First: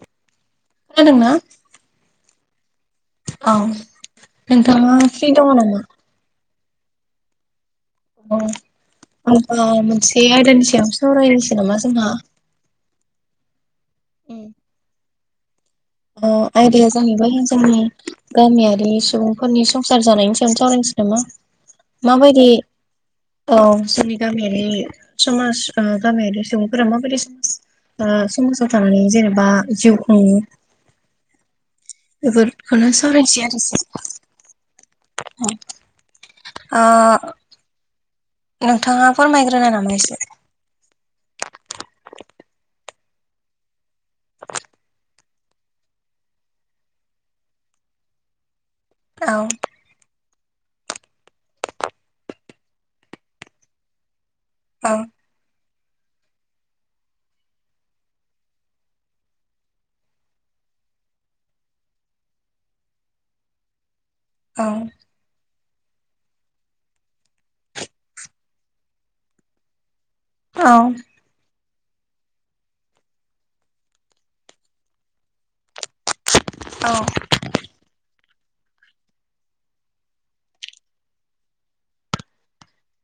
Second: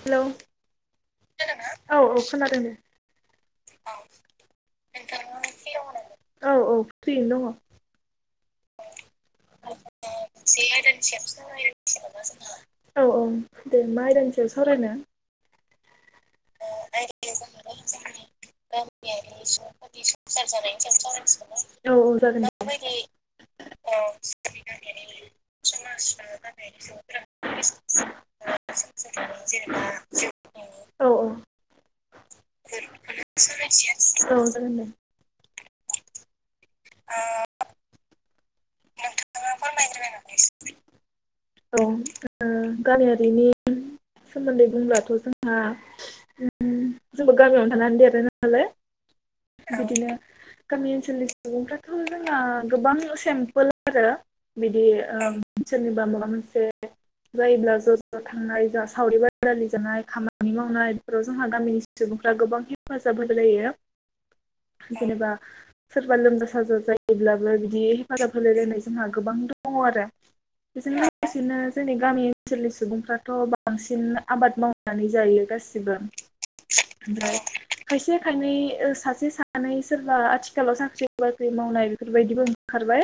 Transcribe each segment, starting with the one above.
Hello खोनादोंना? औ औ खोनादों दे। औ नोंथाङा फ्रि दंङ नामा? औ औ फ्रियैनो दङ। अ होबा मोनसे आयदानि सायाव सावरायनोसै नामा जोंहा। औ औ दे मा आयदानि सयाव सावरायनो। औ। आयदाया जाहैबाय जोंनि गामियारि सुबुंफोरनि संसार जानायनि सायावनो सावरायनोसै नामा। औ औ जागोन माबायदि। औ जोंनि गामियारि समाज गामियारि सुबुंफोरा माबायदि समाज। समाजाव थांनानै जेनेबा जिउ खुङो। औ औ। बेफोरखौनो सावरायनोसै आरो। औ जागोनदे। ओ। नोंथाङा फोरमायग्रोना नामा एसे? औ। ओ गामियारिनि। सोमोन्दै बुंब्लाथ' जोंहा जोंबो गामियावनो थानानै देरो नालाय। औ। बिदिनो गामि ओनसोलनि सुबुंफ्राथ' जोंना गोबां सिम्पोल आरो। बिदि औ ओ सोरनिबा माबा मोनसे जायोब्ला ज' ज' थांनाय जा। सावरि बादालि जानाय खामानि मावनाय बेफोराव जोंहा गामिनि सुबुंफ्रा गोबां हेफाजाब होलोलायो। औ। जेनेबा। सोरबा लोमजा साजा जायोब्लाबो बिदि हेफाजाब होलायलायनाय जोंहा गोबां दङ आरो। बेजों लोगोसेनो जोंनि गामि ओनसोलनि सुबुंफ्राथ'। बांसिन आबाद मावनानै जायो गासिबो औ ओमफ्राय। खायसे खायनै सासे सानै सोरबा आथिखालाव साख्रि बाख्रि मावनाय बेफोरबायदिबो। ओंखारबाय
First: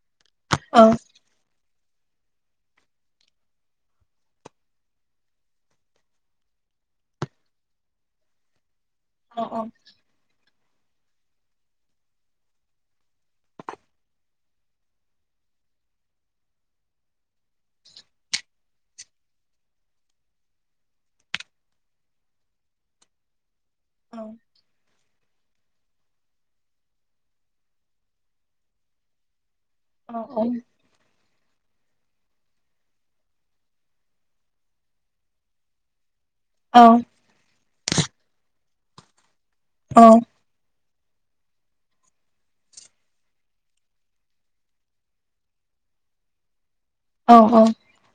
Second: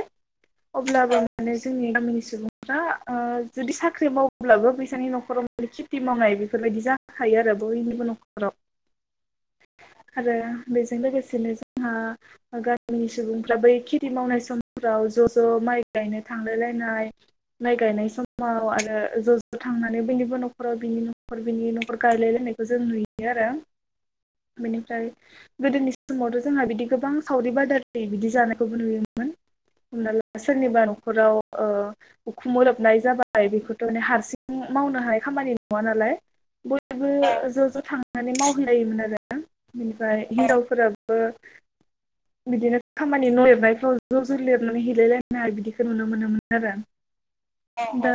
औ अब्लाबो आ [unintelligible] माने जोंनि गामिनि सुबुंफ्रा ओ जुदि साख्रि मावब्लाबो फैसानि न'खराव। माने खेथि मावनाय बेफोरबायदि जाखायो आरो बयनिबो न'खराव। औ औ। आरो बेजों लोगोसेनो जोंहा। गामिनि सुबुंफ्रा बै खेथि मावनाय समफ्राव ज' ज' माइ गायनो थांलायलायनाय। माइ गायनाय समाव आरो ज' ज' थांनानै बयनिबो न'खर। न'खराव बिनि न'खर बिनि न'खर गायलायलायनायखौ जों नुयो आरो। औ। बेनिफ्राय। गोदोनि समावथ' जोंहा बिदि गोबां सावरि बादालि बिदि जानायखौबो नुयोमोन। हमना ला औ सोरनिबा न'खराव। ओ उखुमोरोबनाय जाबाय बेखौथ' माने हारसिं मावनोहाय। खामानि नङा नालाय बयबो ज' ज' थांनानै मावहोलायोमोन आरो। ओमफ्राय हिनजावफोराबो। बिदिनो खामानि न' लिरनायफ्राव ज' ज' लिरनानै हेलायलायनाय बिदिखौ नुनो मोनोमोन आरो आं। औ औ। दा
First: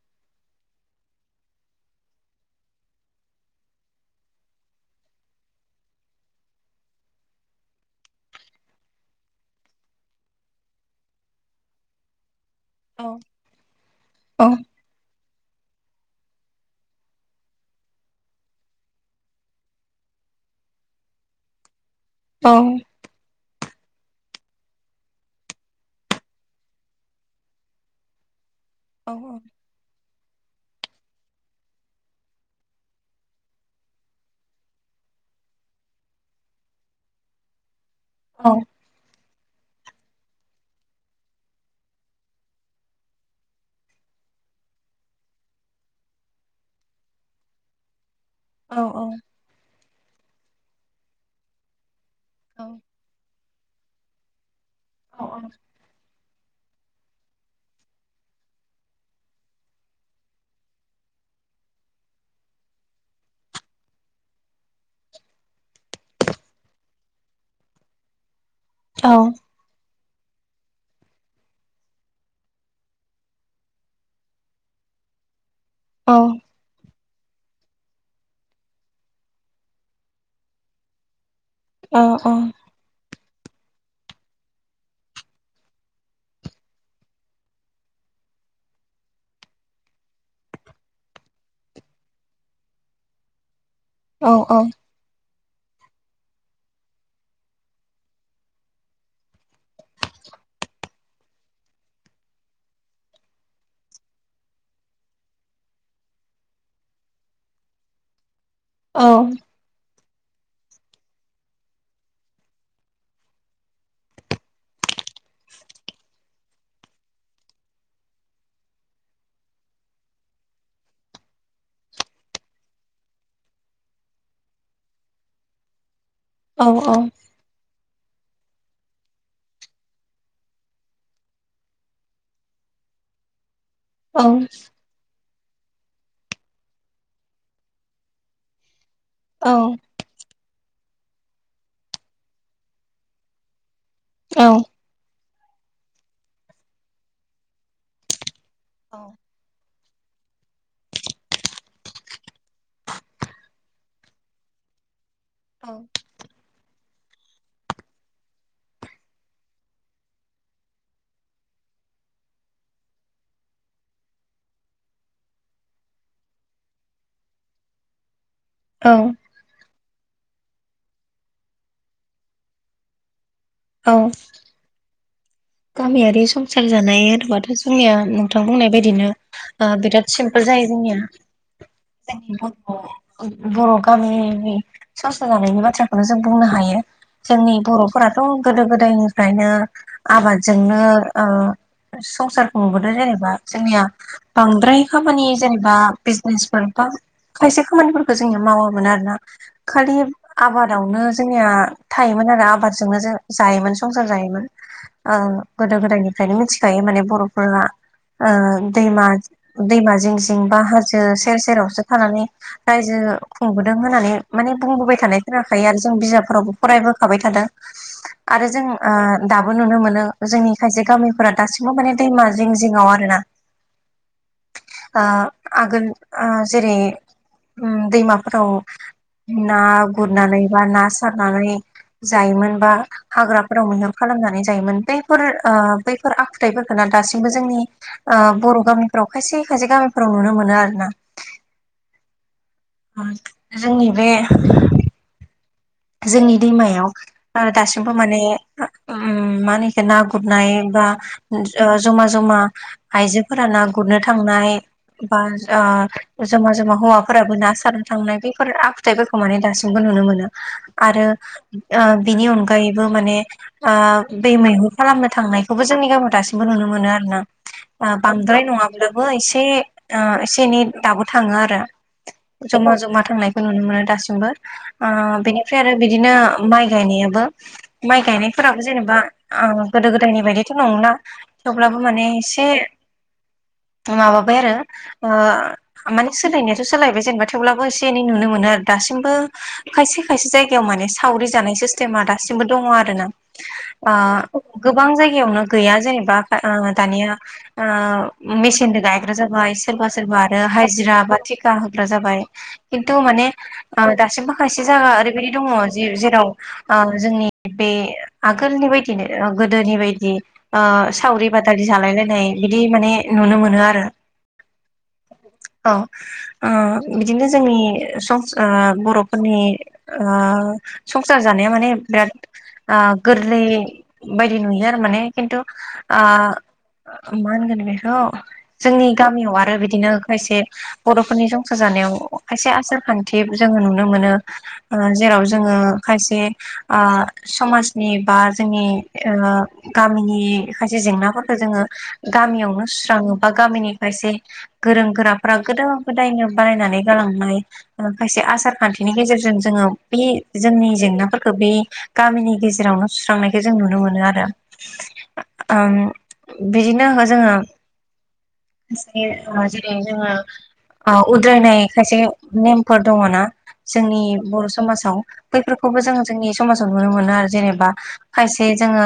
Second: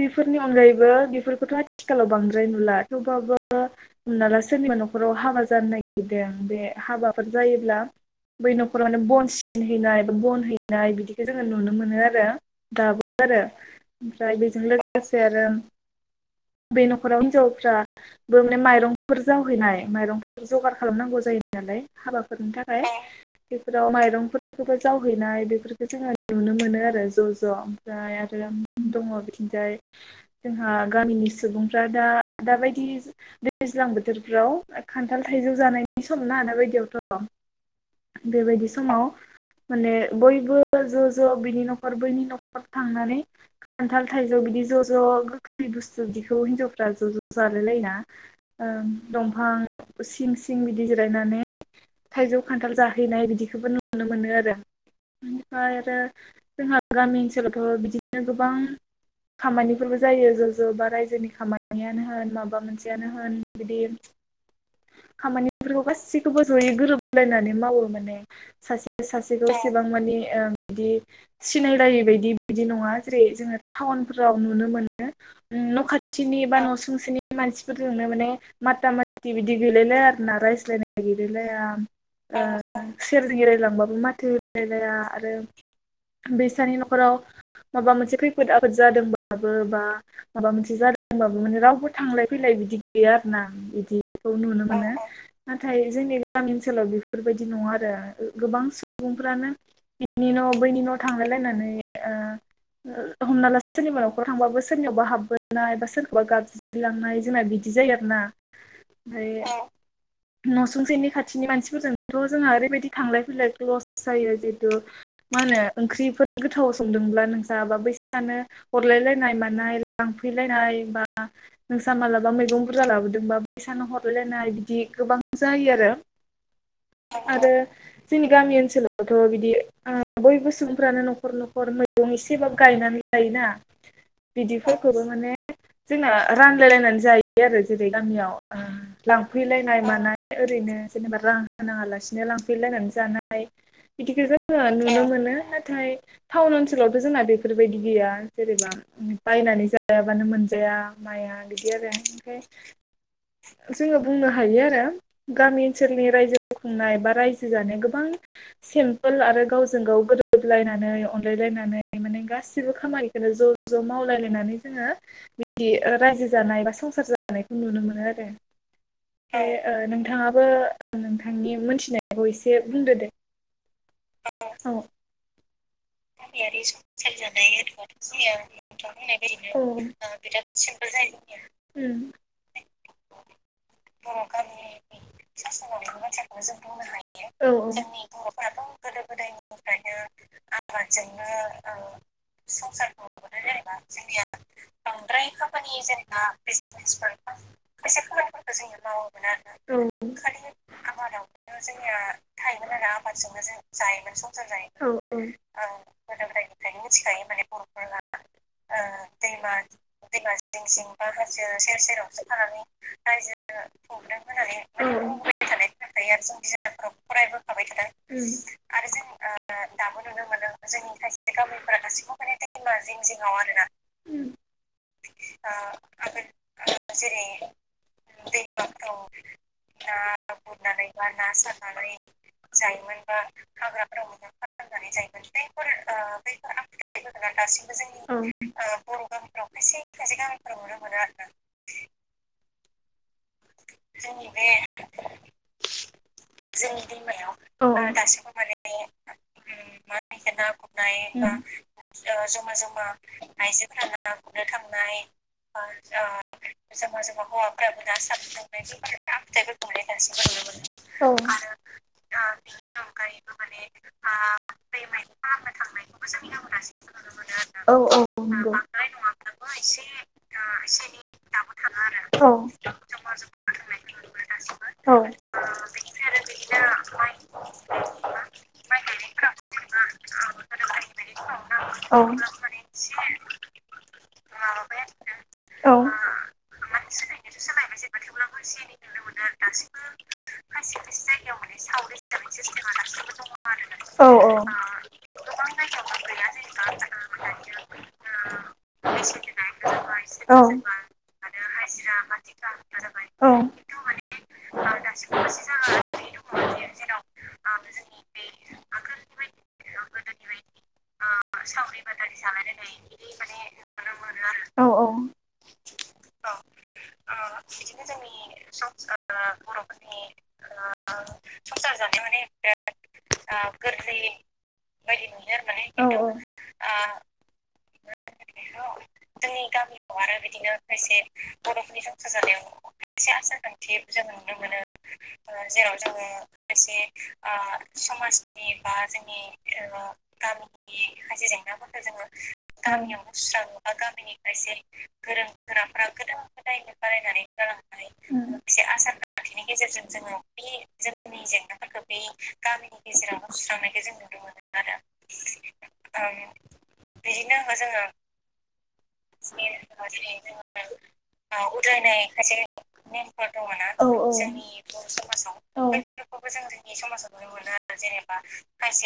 बेफोरनि अनगायैबो। बेफोरखौथ' आथिखालाव बांद्राय नुला थेवबाबो। हमना ला सोरनिबा न'खराव हाबा जानो नागिरदों बे हाबाफोर जायोब्ला। बै न'खराव माने बन सिन हैनाय बा बन हैनाय बिदिखौ जोङो नुनो मोनो आरो। [unintelligible] दाबो आरो ओमफ्राय बेजों लोगोसे आरो। बे न'खराव हिनजावफ्राबो माने माइरंफोर जावहैनाय माइरंफोर जगार खालामनांगौ जायो। नालाय हाबाफोरनि थाखाय बेफोराव माइरंफोरखौबो जावहैनाय बेफोरखौ जोङो नुनो मोनो आरो ज' ज' ओमफ्राय आरो दङ' बिथिंजाय जोंहा गामिनि सुबुंफ्रा दा दाबायदि दैज्लां बोथोरफ्राव खान्थाल थाइजौ जानायनि सम ना बायदियावथ'। बेबायदि समाव माने बयबो ज' ज' बिनि न'खर बैनि न'खर थांनानै। खान्थाल थाइजौ बिदि ज' ज' [unintelligible] गोखै बुस्थु बिखौ हिनजावफ्रा ज' ज' जालाय लायना ओ दंफां, सिं सिं बिदि जिरायनानै थाइजौ खान्थाल जाहैनाय बिदिखौबो न [unintelligible] नुनो मोनो आरो। ओमफ्राय आरो जोंहा गामि ओनसोलावथ' बिदिनो गोबां खामानिफोरबो जायो। [unintelligible] बा रायजोनि खामानियानो होन माबा मोनसेयानो होन बिदि खामानिफोरखौ गासैखौबो जयै गोरोबलायनानै मावो माने। सासेया सासेखौऐसेबां मानि ओ बिदि सिनायलायि बायदि बिदि नङा जेरै जोङो टाउनफोराव नुनो मोनो। न' खाथिनि बा न' सुंसेनि मानसिफोरजोंनो माने माथा माथि बिदि गैलायलाय आरो ना रायज्लायनाय गैलायलाया ओ सेर जों ऐरायलांबाबो माथो रायलाया आरो बिसानि न'खराव माबा मोनसे खैफोद आफोद जादोंब्लााबबो बा माबा मोनसे जादोंबाबो माने रावबो थांलाय फैलाय बिदि गैया आरोना बिदि, खौ नुनो मोनो। नाथाय जोंनि गामि ओनसोलाव बेफोरबायदि नङा आरो गोबां सुबुंफ्रानो बिनि न' बैनि न' थांलायलायनानै ओ हमना ला सोरनिबा न'खराव थांबाबो सोरनियावबा हाब बोनाय बा सोरखौबा गाबज्रि्रिलांनाय जोंना बिदि जायो आरो ना। ओफ्राय [unintelligible] न'सुंसेनि खाथिनि मानसिफोरजोंथ' जोंहा ओरैबायदि थांलाय फैलाय ज' जायो जिहेतु मा होनो ओंख्रिफोर गोथाव संदोंब्ला नोंसा बा बैसानो हरलायलायनाय मानाय लांफैलायनाय बा नोंसा मालाबा मैगं बुरजा लाबोदोंबा बैसानो हरायलायनाय बिदि गोबां जायो आरो। औ औ आरो जोंनि गामि ओनसोलावथ' बिदि बयबो सुबुंफ्रानो न'खर न'खर मैगं एसेबाबो गायनानै [unintelligible] औ जेखौबो माने जोंना रानलायलायनानै जायो आरो जेरै गामियाव। लांफैलायनाय मानाय। ओरैनो जेनेबा रां होनाङालासिनो लांफैलायनानै जानाय बिदिखो जोङो नुनो मोनो नाथाय टाउन ओनसोलावथ' जोंना बेफोरबायदि गैया जेनेबा बायनानै जायाबानो मोनजाया माइया बिदि आरो ओमफाय जोङो बुंनो हायो आरो गामि ओनसोलनि रायजो खुंनाय बा रायजो जानाय गोबां सिम्पोल आरो गावजों गाव गोरोबलायनानै अनलायलायनानै माने गासिबो खामानिखौनो ज' ज' मावलायलायनानै जोङो बिदि रायजो जानाय बा संसार जानायखौ नुनो मोनो आरो। औ नोंथाङाबो नोंथांनि मोनथिनायखौ एसे बुंदो दे। औ [unintelligible] गामियारि संसार जानाय उम होनोबाथ' जोंनिया नोंथां बुंनाय बाय दिनो ओ बिराद सिम्पोल जायो जोंनिया। [unintelligible] बर' गामिनि संसार जानायनि बाथ्राखौनो जों बुंनो हायो। औ जोंनि बर'फोराथ' गोदो गोदायनिफ्रायनो आबादजोंनो ओ संसारखौ नुबोदों जेनेबा [unintelligible] [unintelligible] जोंनिया बांद्राय खामानि जेनेबा बिजनेसफोर बा खायसे खामानिफोरखौ जोंनिया मावामोन आरोना खालि आबादावनो जोंनिया थायोमोन आरो आबादजोंनो जों जायोमोन संसार जायोमोन [unintelligible] औ ओ गोदो गोदायनिफ्रायनो मिथिखायो माने बर'फोरा उम ओ दैमा दैमा जिं जिं [unintelligible] बा हाजो सेर सेरावसो थानानै औ रायजो खुंबोदों होननानै माने बुंबोबाय औ थानाय खोनाखायो आरो जों बिजाबफोरावबो फरायबोखाबाय थादों [unintelligible] आरो जों ओ दाबो नुनो [unintelligible] मोनो जोंनि खायसे गामिफोरा दासिमबो माने दैमा जिं जिङाव आरोना [unintelligible] ओ आगोल जेरै उम दैमाफोराव ना गुरनानै बा ना सारनानै जायोमोन बा हाग्रा फ्राव मैहुर खालामनानै जायोमोन बैफोर बैफोर आखुथाइफोरखौ ना दासिमबो जोंनि ओ उम बर' गामिफ्राव खायसे खायसे गामिफोराव नुनो मोनो आरो ना। जोंनि बे [inaudible] जोंनि दैमायाव ओ माने दासिमबो उम मा होनो इखो ना माने गुरनाय बा ओ जमा जमा आइजोफोरा ना गुरनो थांनाय बा ओ [unintelligible] जमा जमा हौवाफोराबो ना हौवाफ्राबो सारनो थांनाय बेफोर आखुथायाइफोरखौ माने दासिमबो नुनो मोनो [unintelligible] आरो ओ बिनि अनगायैबो माने ओ बे मैहुर खालामनो थांनायखौबो जोंनि गामियाव दासिमबो नुनो मोनो आरोना औ नंगौ औ बांद्राय नङा बाबो एसे एसे एनै दाबो थाङो आरो। औ जमा जमा थांनायखौ नुनो मोनो दासिमबो। औ बेनिफ्राय आरो बिदिनो माइ गायनायाबो माइ गायनायफोराबो जेनेबा ओ गोदो गोदायनि बायदिथ' नंला थेवब्लाबो माने माबाबाय आरो ओ माने औ सोलायनायाथ' सोलायबाय जेनबा थेवब्लाबो एसे एनै नुनो मोनो आरो दासिमबो खायसे खायसे जायगायाव माने सावरि जानाय सिस्टेमा दासिमबो दङ आरोना ओ गोबां जायगायावनो गैया जेनेबा ओ दानिया ओ मेसिनजों गायग्रा जाबाय। सोरबा सोरबा आरो थिका होग्रा जाबाय खिनथु माने दासिमबो खायसे ओरैबायदि दङ जि जेराव जोंनि बे आगोलनि बायदिनो गोदोनि बायदि ओ सावरि बादालि जालायलायनाय बिदि माने नुनो मोनो आरो। [inaudible] औ ओ बिदिनो जोंनि सं बर'फोरनि ओ संसार जानाया माने बिराद गोरलै बायदि नुयो आरो माने। खिन्थु औ औ आ औ मा होनगोन बेखौ' जोंनि गामियाव आरो बिदिनो खायसे बर'फोरनि संसार जानायाव खायसे आसार खान्थि जोङो नुनो मोनो। जेराव जोङो खायसे ओ समाजनि बा जोंनि ओ गामिनि खायसे जेंनाफोरखौ जोङो गामियावनो सुस्राङो बा गामिनि खायसे गोरों गोराफ्रा गोदान गोदायनो बानायनानै गालांनाय औ नंगौ औ खायसे आसार खान्थिनि गेजेरजों जोङो बे जोंनि जेंनाफोरखौ बे गामिनि गेजेरावनो सुस्रांनायखौ जों नुनो मोनो आरो बिदिनो जोङो जेरै जोङो उद्रायनाय खायसे नेमफोर दङ ना जोंनि बर' समाजाव बैफोरखौबो जोङो जोंनि समाजाव नुनो मोनो आरो जेनेबा खायसे जे जोङो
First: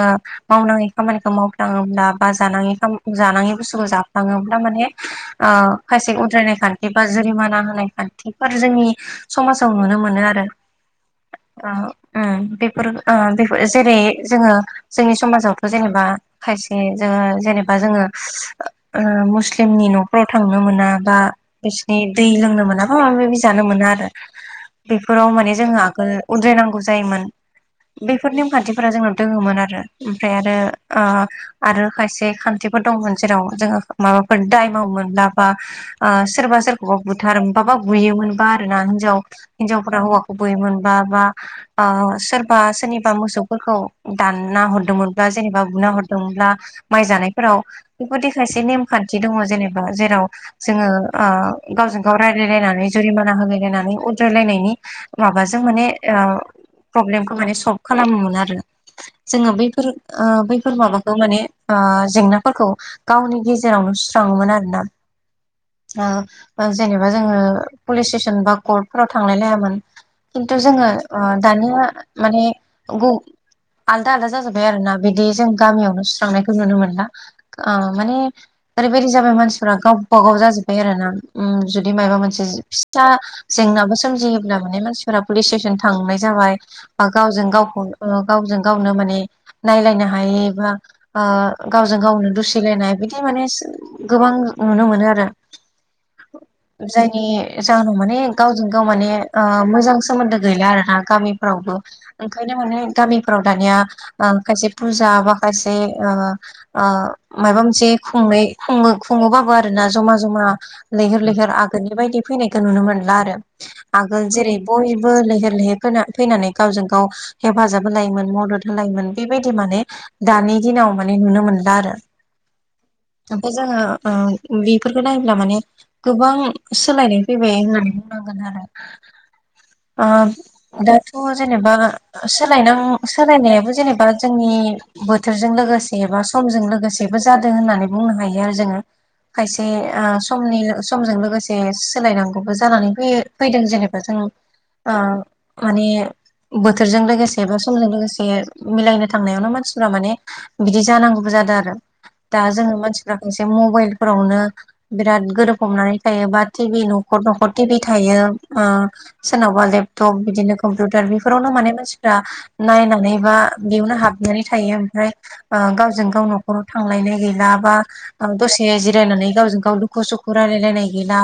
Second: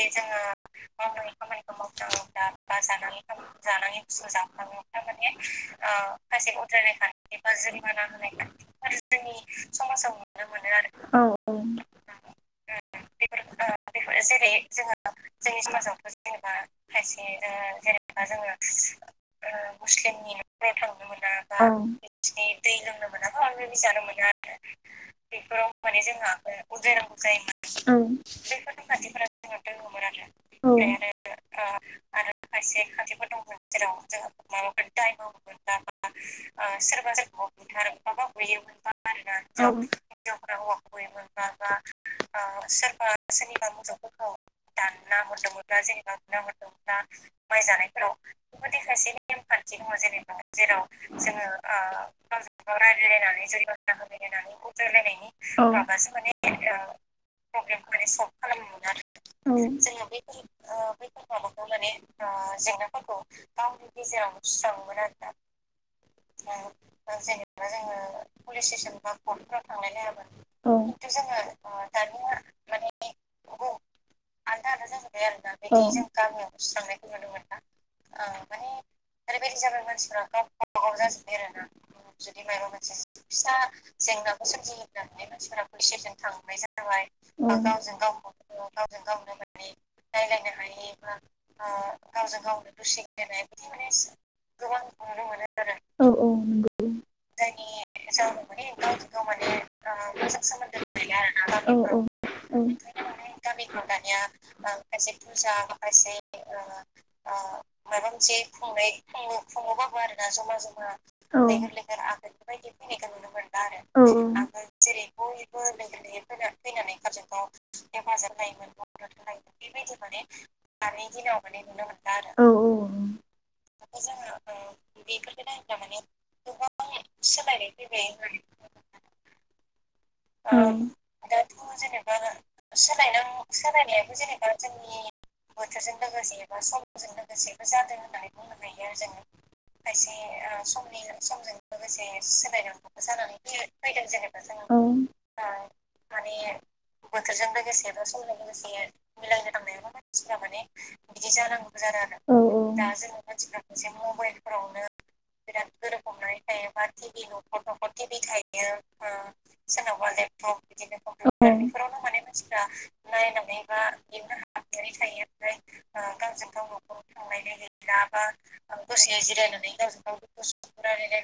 मावनाङै खामानिखौ मावफ्लाङोब्ला बा जाङि जानायाङि बुस्थुखौ थाङोब्ला माने खायसे उद्रायनाय खान्थि बा जुर होनाय खान्थिफोर जोंनि समाजाव नुनो मोनो आरो औ औ बेफोर जेरै जोङो जोंनि समाजावथ' जेनेबा खायसे जोङो जेनेबा जोङो मुस्लिमनि न'फ्राव थांनो मोना बा बिसिनि बिनि दै मोना बा लोंनो माबा माबि मोनाथ' आंनो बिज जानो आरो मोना बेफोराव जोङो माने आगोल जोंहाबो उद्रायनांगौ बजायनांगौ जायोमोन जायोमोन बेफोर नेमखान्थिफोरा जोंनाव थिफोरा दोङोमोन जों दङोमोन आरो ओमफ्राय फ्राय ओ खायसे आरो खान्थिफोर खायसे खा दंमोन जेराव जोङो माबाफोर दाय मावोमोनब्ला बा ओ सोरबा सोरखौबा [inaudible] बुथारोमोनबा बा बुथार माबा बुयोमोनबा आरोना होयोमोनबा हिनजाव आरोना हौवाखौ हिनजावफोरा हौवा बुयोमोनबा हौवै मोनबा बा ओ सोरबा सोरनिबा सोरनिबा मोसौफोरखौ मोजां खौ दानना दानना हरदोंमोनब्ला जेनेबा हरदोंमोनब्ला बुना जेनेबा दुना हरदोंमोनब्ला माइ जानायफोराव माइ जानायफोराव बेफोरदि खायसे बेबायदि खायसे नेमखान्थि दङ नेम खान्थि जेनेबा दङ जेरै जेराव मोनो जेराव जोङो ओ जोङो [inaudible] गावजों गाव रायलायलायनानै जुरिमाना होलायलायनानै उद्रायलायनायनि रलायनायनि माबाजों माबासो ओ माने माने सल्भ प्रब्लेमखौ माने सल्भ खालामोमोन खालामनो मोनो आरो जोङो बैफोर जोङो ओ बेफोर बैफोर माबाखौ बैफोर माने माबाखौ ओ माने जेंनाफोरखौ जेंनाफोरखौ गावनि गेजेरावनो आरोना सुस्राङोमोन आरो ना जेनेबा जोङो पुलिस स्टेसन बा कर्टफोराव थांलाय लायामोन खिन्थु जोङो दानिया माने आलदा आलदा जाजोब्बाय आरो ना बिदि जों गामियावनो सुस्रांनायखौ नुनो मोनला माने ओरैबायदि जाबाय मानसिफ्रा गावबा गाव जाजोब्बाय आरो ना उ जुदि मायाबा मोनसे फिसा जेंनाबो सोमजियो ज माने मानसिफोरा पुलिस स्टेसन थांनाय जाबाय बा गावजों गावखौ गावजों गावनो माने नायलायनो हाय बा गावजों गावनो दुसिलायनाय बिदि माने गोबां नुनो मोनो आरो औ जायनि जाहोनाव माने गावजों गाव माने मोजां सोमोन्दो गैला आर ना गामिफ्रावबो ओंखायनो माने गामिफ्राव दानिया ओम माखासे फुजा बा खायसे ओ ओ मायबा मोनसे खुंनाय खुङो खुङोबाबो आरोना जमा जमा लैहोर लैहोर आगोलनि बायदि फैनायखौ नुनो मोनला आरो। आगोल जेरै बयबो लैहोर लैहोर फैनानै गावजों गाव हेफाजाब होलायोमोन मदद होलायोमोन। बेबायदि माने दानि दिनाव माने नुनो मोनला आरो। औ औ। ओमफाय जोङो ओ बेफोरखौ नायोब्ला माने गोबां सोलायनाय फैबाय होननानै बुंनांगोन आरो। औ दाथ' जेनेबा सोला सोलायनायाबो जेनेबा जोंनि बोथ थोरजों लोगोसे एबा समजों लोगोसेबो जादों होननानै बुंनो हायो आरो जोङो खायसे ओ समनि समजों लोगोसे सोलायनांगौबो जानानै फैयो। फैदों जेनेबा जों ओ माने बोथोरजों लोगोसे बा समजों लोगोसे मिलायनो थांनायावनो मानसिफोरा माने बिदि जानांगौबो जादों आरो दा जोङो मानसफ्रा एसे मबाइल फोरावनो बिराद गोरोबफबनानै थायो बा टिभि न' खर न'खर टिभि थायो ओ सोरनावबा लेपटप बिदिनो कम्पिउटार बेफोरावनो माने मानसिफ्रा नायनानै बा बेयावनो हाबनानै थायो ओमफ्राय ओ गावजों गाव न'खराव थांलायनाय गैला बा दसे जिरायनानै गावजों गाव दुखु सुखु रायलायलायनाय गैला।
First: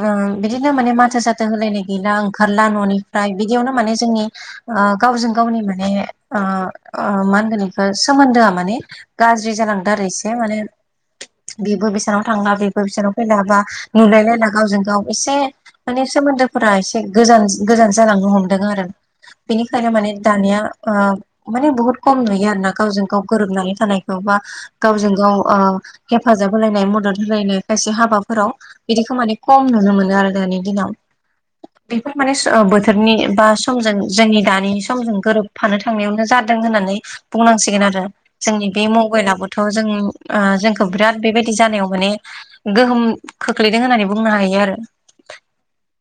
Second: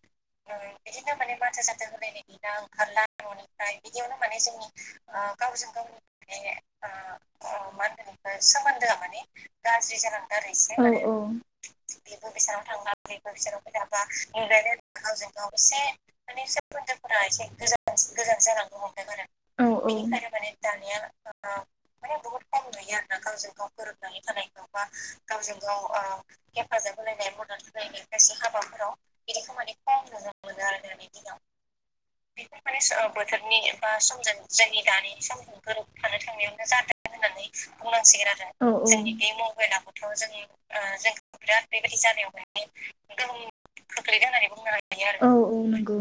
उम बिदिनो माने माथो साथो होलायनाय गैला ओंखारला न'नि फ्राय बिदियावनो माने जोंनि ओ गावजों गावनि माने ओ ओ मा होनगोन ए सोमोन्दोआ माने गाज्रि जालांदो आरो इसे माने औ औ। बेबो बेसेनाव थांला बेबो बिसेनाव फैलाबा नुलायलायला गावजों गाव एसे माने सोमोन्दोफोरा एसे गोजान गोजान जालांनो हमदों आरो आरो बेनिखायनो माने दानिया ओ माने बुहुत खम नुयो आरो ना गावजों गाव गोरोबनानै थानायखौ बा गावजों गाव ओ हेफाजाब होलायनाय मदद होलायनाय खायसे हाबाफोराव बिदि खामानि खम नुनो मोनो आरो दानि दिनाव बेफोर माने स ओ बोथोर थोरनि बा समजों जोंनि दानि समजों गोरोबफानो थांनायावनो जादों होननानै बुंनांसिगोन आरो जोंनि बे बेनिखायनो मबाइलाबोथ' जों जोंखौ बिराद बेबायदि जानायाव माने गोहोम खोख्लैदों होननानै बुंनो हायो आरो। औ औ नंगौ।